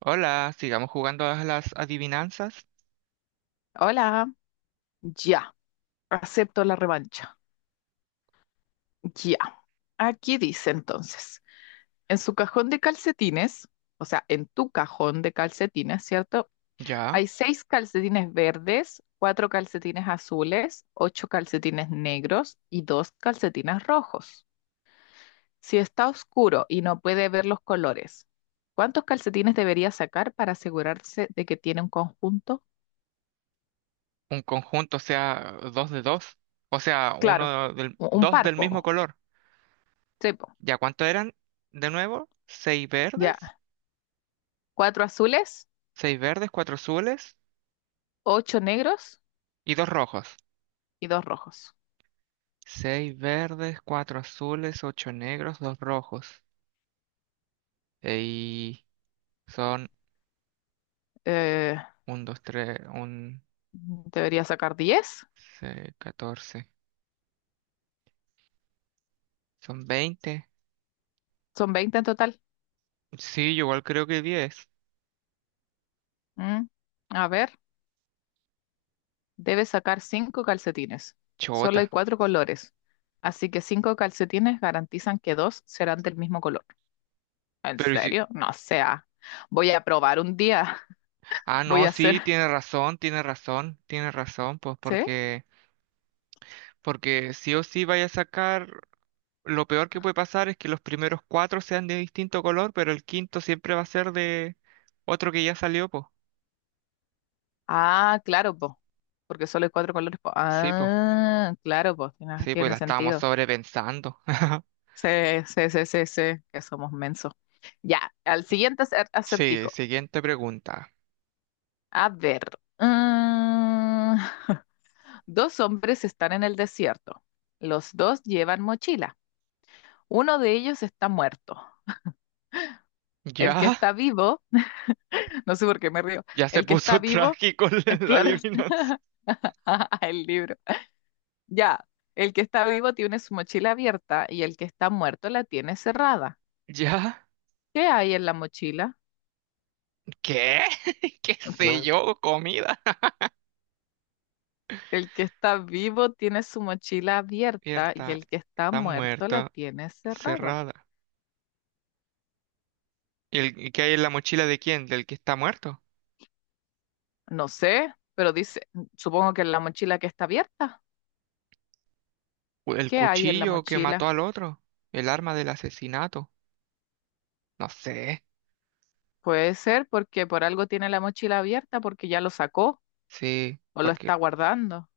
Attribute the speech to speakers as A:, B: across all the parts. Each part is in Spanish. A: Hola, sigamos jugando a las adivinanzas.
B: Hola, ya, acepto la revancha. Ya. Aquí dice entonces, en su cajón de calcetines, o sea, en tu cajón de calcetines, ¿cierto?
A: Ya,
B: Hay seis calcetines verdes, cuatro calcetines azules, ocho calcetines negros y dos calcetines rojos. Si está oscuro y no puede ver los colores, ¿cuántos calcetines debería sacar para asegurarse de que tiene un conjunto?
A: un conjunto, o sea, dos de dos. O sea,
B: Claro, un
A: dos del mismo
B: parpo.
A: color.
B: Sí, po.
A: ¿Ya cuánto eran? De nuevo,
B: Ya. ¿Cuatro azules?
A: seis verdes, cuatro azules
B: Ocho negros
A: y dos rojos.
B: y dos rojos.
A: Seis verdes, cuatro azules, ocho negros, dos rojos. Y son
B: Eh,
A: un, dos, tres, un,
B: Debería sacar 10.
A: seis, 14. Son 20.
B: Son 20 en total.
A: Sí, yo igual creo que 10.
B: Mm, A ver, debes sacar cinco calcetines. Solo hay
A: Chota.
B: cuatro colores. Así que cinco calcetines garantizan que dos serán del mismo color. ¿En
A: Pero ¿y si
B: serio? No sea. Voy a probar un día.
A: Ah,
B: Voy
A: no,
B: a hacer.
A: sí, tiene razón, tiene razón, tiene razón, pues
B: ¿Sí?
A: porque sí o sí vaya a sacar, lo peor que puede pasar es que los primeros cuatro sean de distinto color, pero el quinto siempre va a ser de otro que ya salió, pues.
B: Ah, claro, po. Porque solo hay cuatro colores, po.
A: Sí, pues,
B: Ah, claro, po. Tiene,
A: sí, pues
B: tiene
A: la estábamos
B: sentido.
A: sobrepensando.
B: Sí, sí, sí, sí, sí, que somos mensos. Ya, al siguiente
A: Sí,
B: acertijo.
A: siguiente pregunta.
B: A ver. mm, dos hombres están en el desierto. Los dos llevan mochila. Uno de ellos está muerto. El que
A: ¿Ya?
B: está vivo, no sé por qué me río.
A: Ya se
B: El que está
A: puso
B: vivo,
A: trágico la
B: claro,
A: adivinanza.
B: el libro. Ya, el que está vivo tiene su mochila abierta y el que está muerto la tiene cerrada.
A: ¿Ya?
B: ¿Qué hay en la mochila?
A: ¿Qué? ¿Qué sé yo? ¿Comida?
B: El que está vivo tiene su mochila abierta y
A: Abierta,
B: el que está
A: está
B: muerto la
A: muerto,
B: tiene cerrada.
A: cerrada. ¿El que hay en la mochila de quién? ¿Del que está muerto?
B: No sé, pero dice, supongo que en la mochila que está abierta.
A: ¿O ¿El
B: ¿Qué hay en la
A: cuchillo que mató
B: mochila?
A: al otro? ¿El arma del asesinato? No sé.
B: Puede ser porque por algo tiene la mochila abierta, porque ya lo sacó
A: Sí,
B: o lo
A: porque
B: está guardando.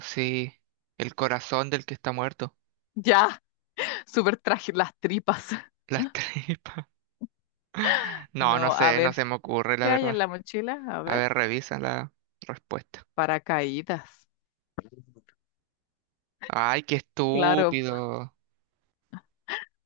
A: sí. El corazón del que está muerto.
B: Ya, súper traje las tripas.
A: Las tripas. No, no
B: No, a
A: sé, no
B: ver,
A: se me ocurre, la
B: ¿qué hay
A: verdad.
B: en la mochila? A
A: A
B: ver,
A: ver, revisa la respuesta.
B: paracaídas.
A: Ay, qué
B: Claro,
A: estúpido.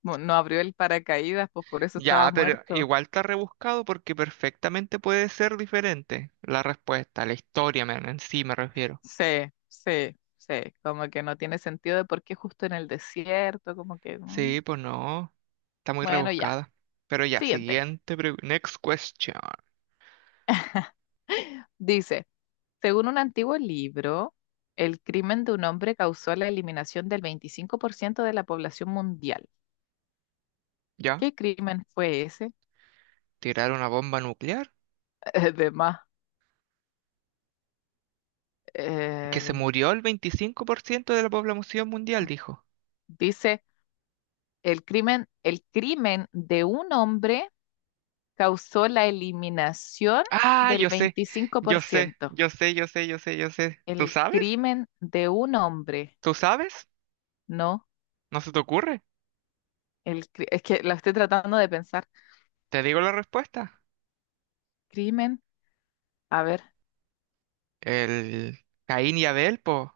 B: no abrió el paracaídas, pues por eso
A: Ya,
B: estaba
A: pero
B: muerto.
A: igual está rebuscado porque perfectamente puede ser diferente la respuesta, la historia, men, en sí me refiero.
B: Sí, sí, sí, como que no tiene sentido de por qué justo en el desierto, como que,
A: Sí, pues no. Está muy
B: bueno, ya.
A: rebuscada. Pero ya,
B: Siguiente.
A: siguiente pregunta. Next question.
B: Dice, según un antiguo libro, el crimen de un hombre causó la eliminación del 25% de la población mundial.
A: ¿Ya?
B: ¿Qué crimen fue ese?
A: ¿Tirar una bomba nuclear?
B: Además,
A: Que se
B: el-
A: murió el 25% de la población mundial, dijo.
B: dice, el crimen de un hombre causó la eliminación
A: Ah,
B: del
A: yo sé.
B: veinticinco por
A: Yo sé,
B: ciento.
A: yo sé, yo sé, yo sé, yo sé. ¿Tú
B: El
A: sabes?
B: crimen de un hombre.
A: ¿Tú sabes?
B: No.
A: ¿No se te ocurre?
B: Es que la estoy tratando de pensar.
A: Te digo la respuesta.
B: Crimen, a ver.
A: El Caín y Abel, po.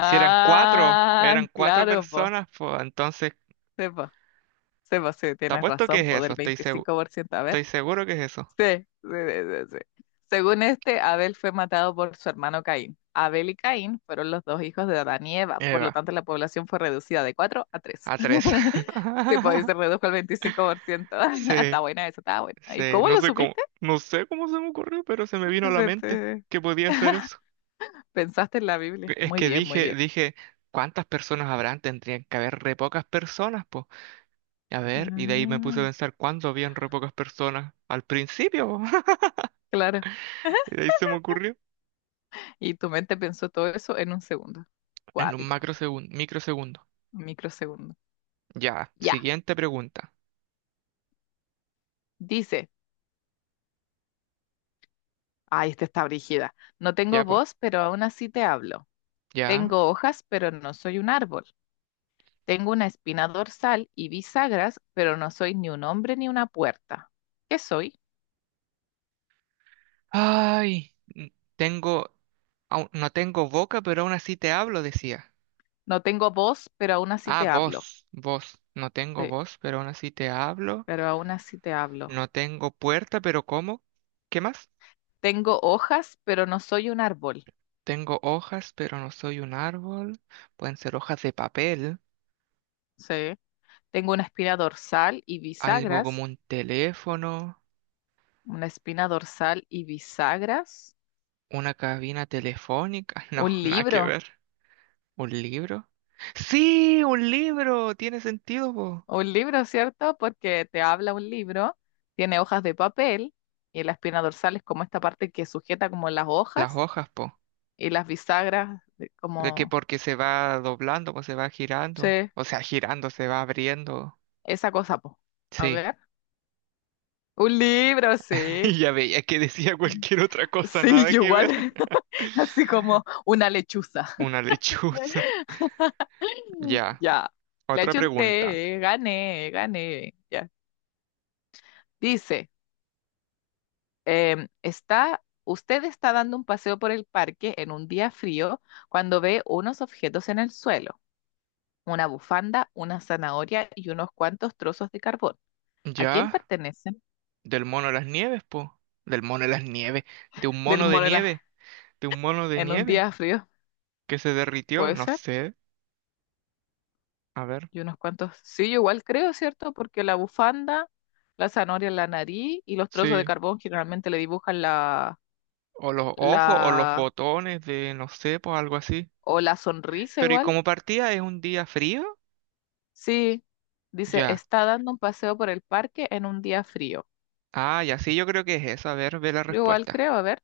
A: Si eran cuatro, eran cuatro
B: claro, po.
A: personas, po. Entonces,
B: Sí, po. Sí, po, sí,
A: te
B: tienes
A: apuesto que
B: razón,
A: es
B: po,
A: eso.
B: del
A: Estoy segu-
B: 25%. A ver.
A: estoy seguro que es eso.
B: Sí, sí, sí, sí. Sí. Según este, Abel fue matado por su hermano Caín. Abel y Caín fueron los dos hijos de Adán y Eva, por lo
A: Eva.
B: tanto la población fue reducida de 4 a tres.
A: A tres.
B: Sí, po, y se redujo al 25%. Está
A: Sí,
B: buena esa, está buena. ¿Y
A: sí,
B: cómo
A: no
B: lo
A: sé cómo,
B: supiste?
A: no sé cómo se me ocurrió, pero se me vino a la
B: Se
A: mente
B: te-
A: que podía hacer eso.
B: Pensaste en la Biblia.
A: Es
B: Muy
A: que
B: bien, muy
A: dije,
B: bien.
A: dije, ¿cuántas personas habrán? Tendrían que haber re pocas personas, pues. A ver, y de ahí me puse a
B: Ah,
A: pensar cuándo habían re pocas personas al principio, po.
B: claro.
A: Y de ahí se me ocurrió
B: Y tu mente pensó todo eso en un segundo.
A: en un
B: Cuático,
A: macrosegundo, microsegundo.
B: un microsegundo.
A: Ya,
B: Ya,
A: siguiente pregunta.
B: dice, ay, esta está brígida. No tengo
A: Ya, po.
B: voz, pero aún así te hablo.
A: Ya.
B: Tengo hojas, pero no soy un árbol. Tengo una espina dorsal y bisagras, pero no soy ni un hombre ni una puerta. ¿Qué soy?
A: Ay, no tengo boca, pero aún así te hablo, decía.
B: No tengo voz, pero aún así
A: Ah,
B: te hablo.
A: voz, voz. No tengo
B: Sí,
A: voz, pero aún así te hablo.
B: pero aún así te hablo.
A: No tengo puerta, pero ¿cómo? ¿Qué más?
B: Tengo hojas, pero no soy un árbol.
A: Tengo hojas, pero no soy un árbol. Pueden ser hojas de papel,
B: Sí. Tengo una espina dorsal y
A: algo
B: bisagras,
A: como un teléfono,
B: una espina dorsal y bisagras.
A: una cabina telefónica. No,
B: Un
A: nada que
B: libro,
A: ver. ¿Un libro? Sí, un libro. Tiene sentido, po.
B: un libro, ¿cierto? Porque te habla un libro, tiene hojas de papel y la espina dorsal es como esta parte que sujeta como las
A: Las
B: hojas
A: hojas, po.
B: y las bisagras
A: De que
B: como,
A: porque se va doblando, pues se va
B: sí,
A: girando. O sea, girando, se va abriendo.
B: esa cosa, po. A
A: Sí.
B: ver, un libro, sí.
A: Y ya veía que decía cualquier otra cosa,
B: Sí,
A: nada
B: yo
A: que
B: igual,
A: ver.
B: así como una lechuza.
A: Una lechuza. Ya,
B: Ya, le
A: otra
B: eché un
A: pregunta.
B: té, gané, gané. Ya. Dice. Usted está dando un paseo por el parque en un día frío cuando ve unos objetos en el suelo, una bufanda, una zanahoria y unos cuantos trozos de carbón. ¿A quién
A: Ya,
B: pertenecen?
A: del mono de las nieves, po. Del mono de las nieves. De un
B: Del
A: mono de
B: mono la-
A: nieve. De un mono de
B: en un
A: nieve
B: día frío,
A: que se derritió,
B: puede
A: no
B: ser.
A: sé. A ver.
B: Y unos cuantos, sí, yo igual creo, ¿cierto? Porque la bufanda, la zanahoria en la nariz y los trozos de
A: Sí.
B: carbón generalmente le dibujan la,
A: O los ojos o los
B: la,
A: botones de, no sé, pues algo así.
B: o la sonrisa
A: Pero ¿y
B: igual.
A: como partía es un día frío?
B: Sí, dice,
A: Ya.
B: está dando un paseo por el parque en un día frío.
A: Ah, ya sí, yo creo que es eso. A ver, ve la
B: Yo igual
A: respuesta.
B: creo, a ver.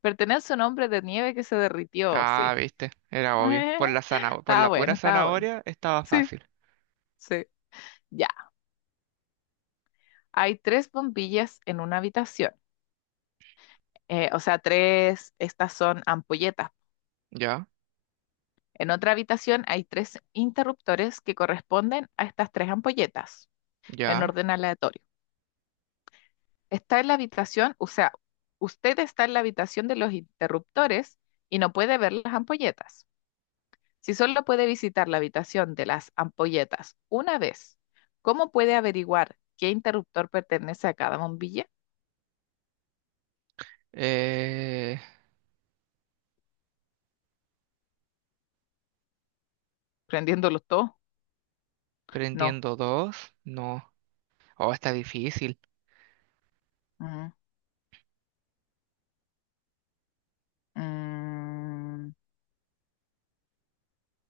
B: Pertenece a un hombre de nieve que se derritió,
A: Ah,
B: sí.
A: viste, era obvio. Por la zanahoria, por
B: Estaba
A: la pura
B: bueno, estaba bueno.
A: zanahoria estaba
B: Sí,
A: fácil.
B: sí. Ya. Hay tres bombillas en una habitación. O sea, tres, estas son ampolletas.
A: Ya,
B: En otra habitación hay tres interruptores que corresponden a estas tres ampolletas en
A: ya.
B: orden aleatorio. Está en la habitación, o sea, usted está en la habitación de los interruptores y no puede ver las ampolletas. Si solo puede visitar la habitación de las ampolletas una vez, ¿cómo puede averiguar qué interruptor pertenece a cada bombilla?
A: Eh,
B: ¿Prendiéndolos todos? No.
A: prendiendo dos. No. Oh, está difícil.
B: Mm, mm,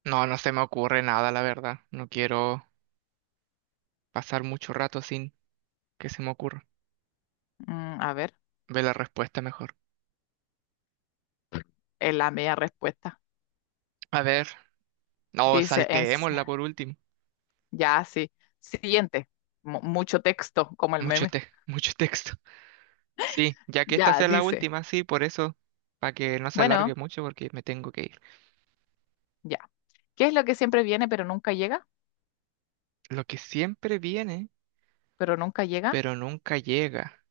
A: No, no se me ocurre nada, la verdad. No quiero pasar mucho rato sin que se me ocurra.
B: a ver,
A: Ve la respuesta mejor.
B: es la media respuesta.
A: A ver. No,
B: Dice, en, si-
A: salteémosla por último.
B: ya, sí. Siguiente. Mucho texto, como el meme.
A: Mucho texto. Sí, ya que esta
B: Ya,
A: sea la
B: dice.
A: última, sí, por eso, para que no se alargue
B: Bueno,
A: mucho porque me tengo que ir.
B: ya. ¿Qué es lo que siempre viene pero nunca llega?
A: Lo que siempre viene,
B: ¿Pero nunca llega?
A: pero nunca llega.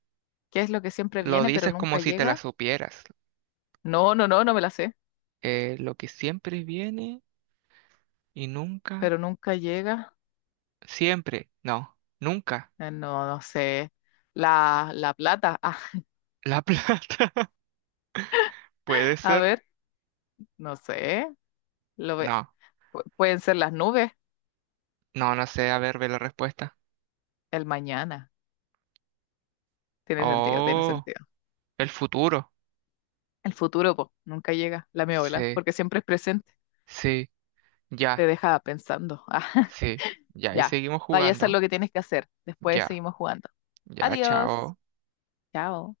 B: ¿Qué es lo que siempre
A: Lo
B: viene pero
A: dices como
B: nunca
A: si te la
B: llega?
A: supieras.
B: No, no, no, no me la sé.
A: Lo que siempre viene. Y nunca,
B: Pero nunca llega.
A: siempre, no, nunca.
B: No, no sé. La plata. Ah,
A: La plata. Puede
B: a
A: ser.
B: ver, no sé. Lo ve-
A: No,
B: pueden ser las nubes,
A: no, no sé. A ver, ve la respuesta.
B: el mañana. Tiene sentido, tiene
A: Oh,
B: sentido.
A: el futuro.
B: El futuro, po, nunca llega, la miola,
A: Sí,
B: porque siempre es presente.
A: sí,
B: Te
A: ya,
B: deja pensando. Ah,
A: sí, ya. Y
B: ya.
A: seguimos
B: Vaya a hacer
A: jugando.
B: lo que tienes que hacer. Después
A: Ya,
B: seguimos jugando.
A: ya,
B: Adiós.
A: chao.
B: Chao.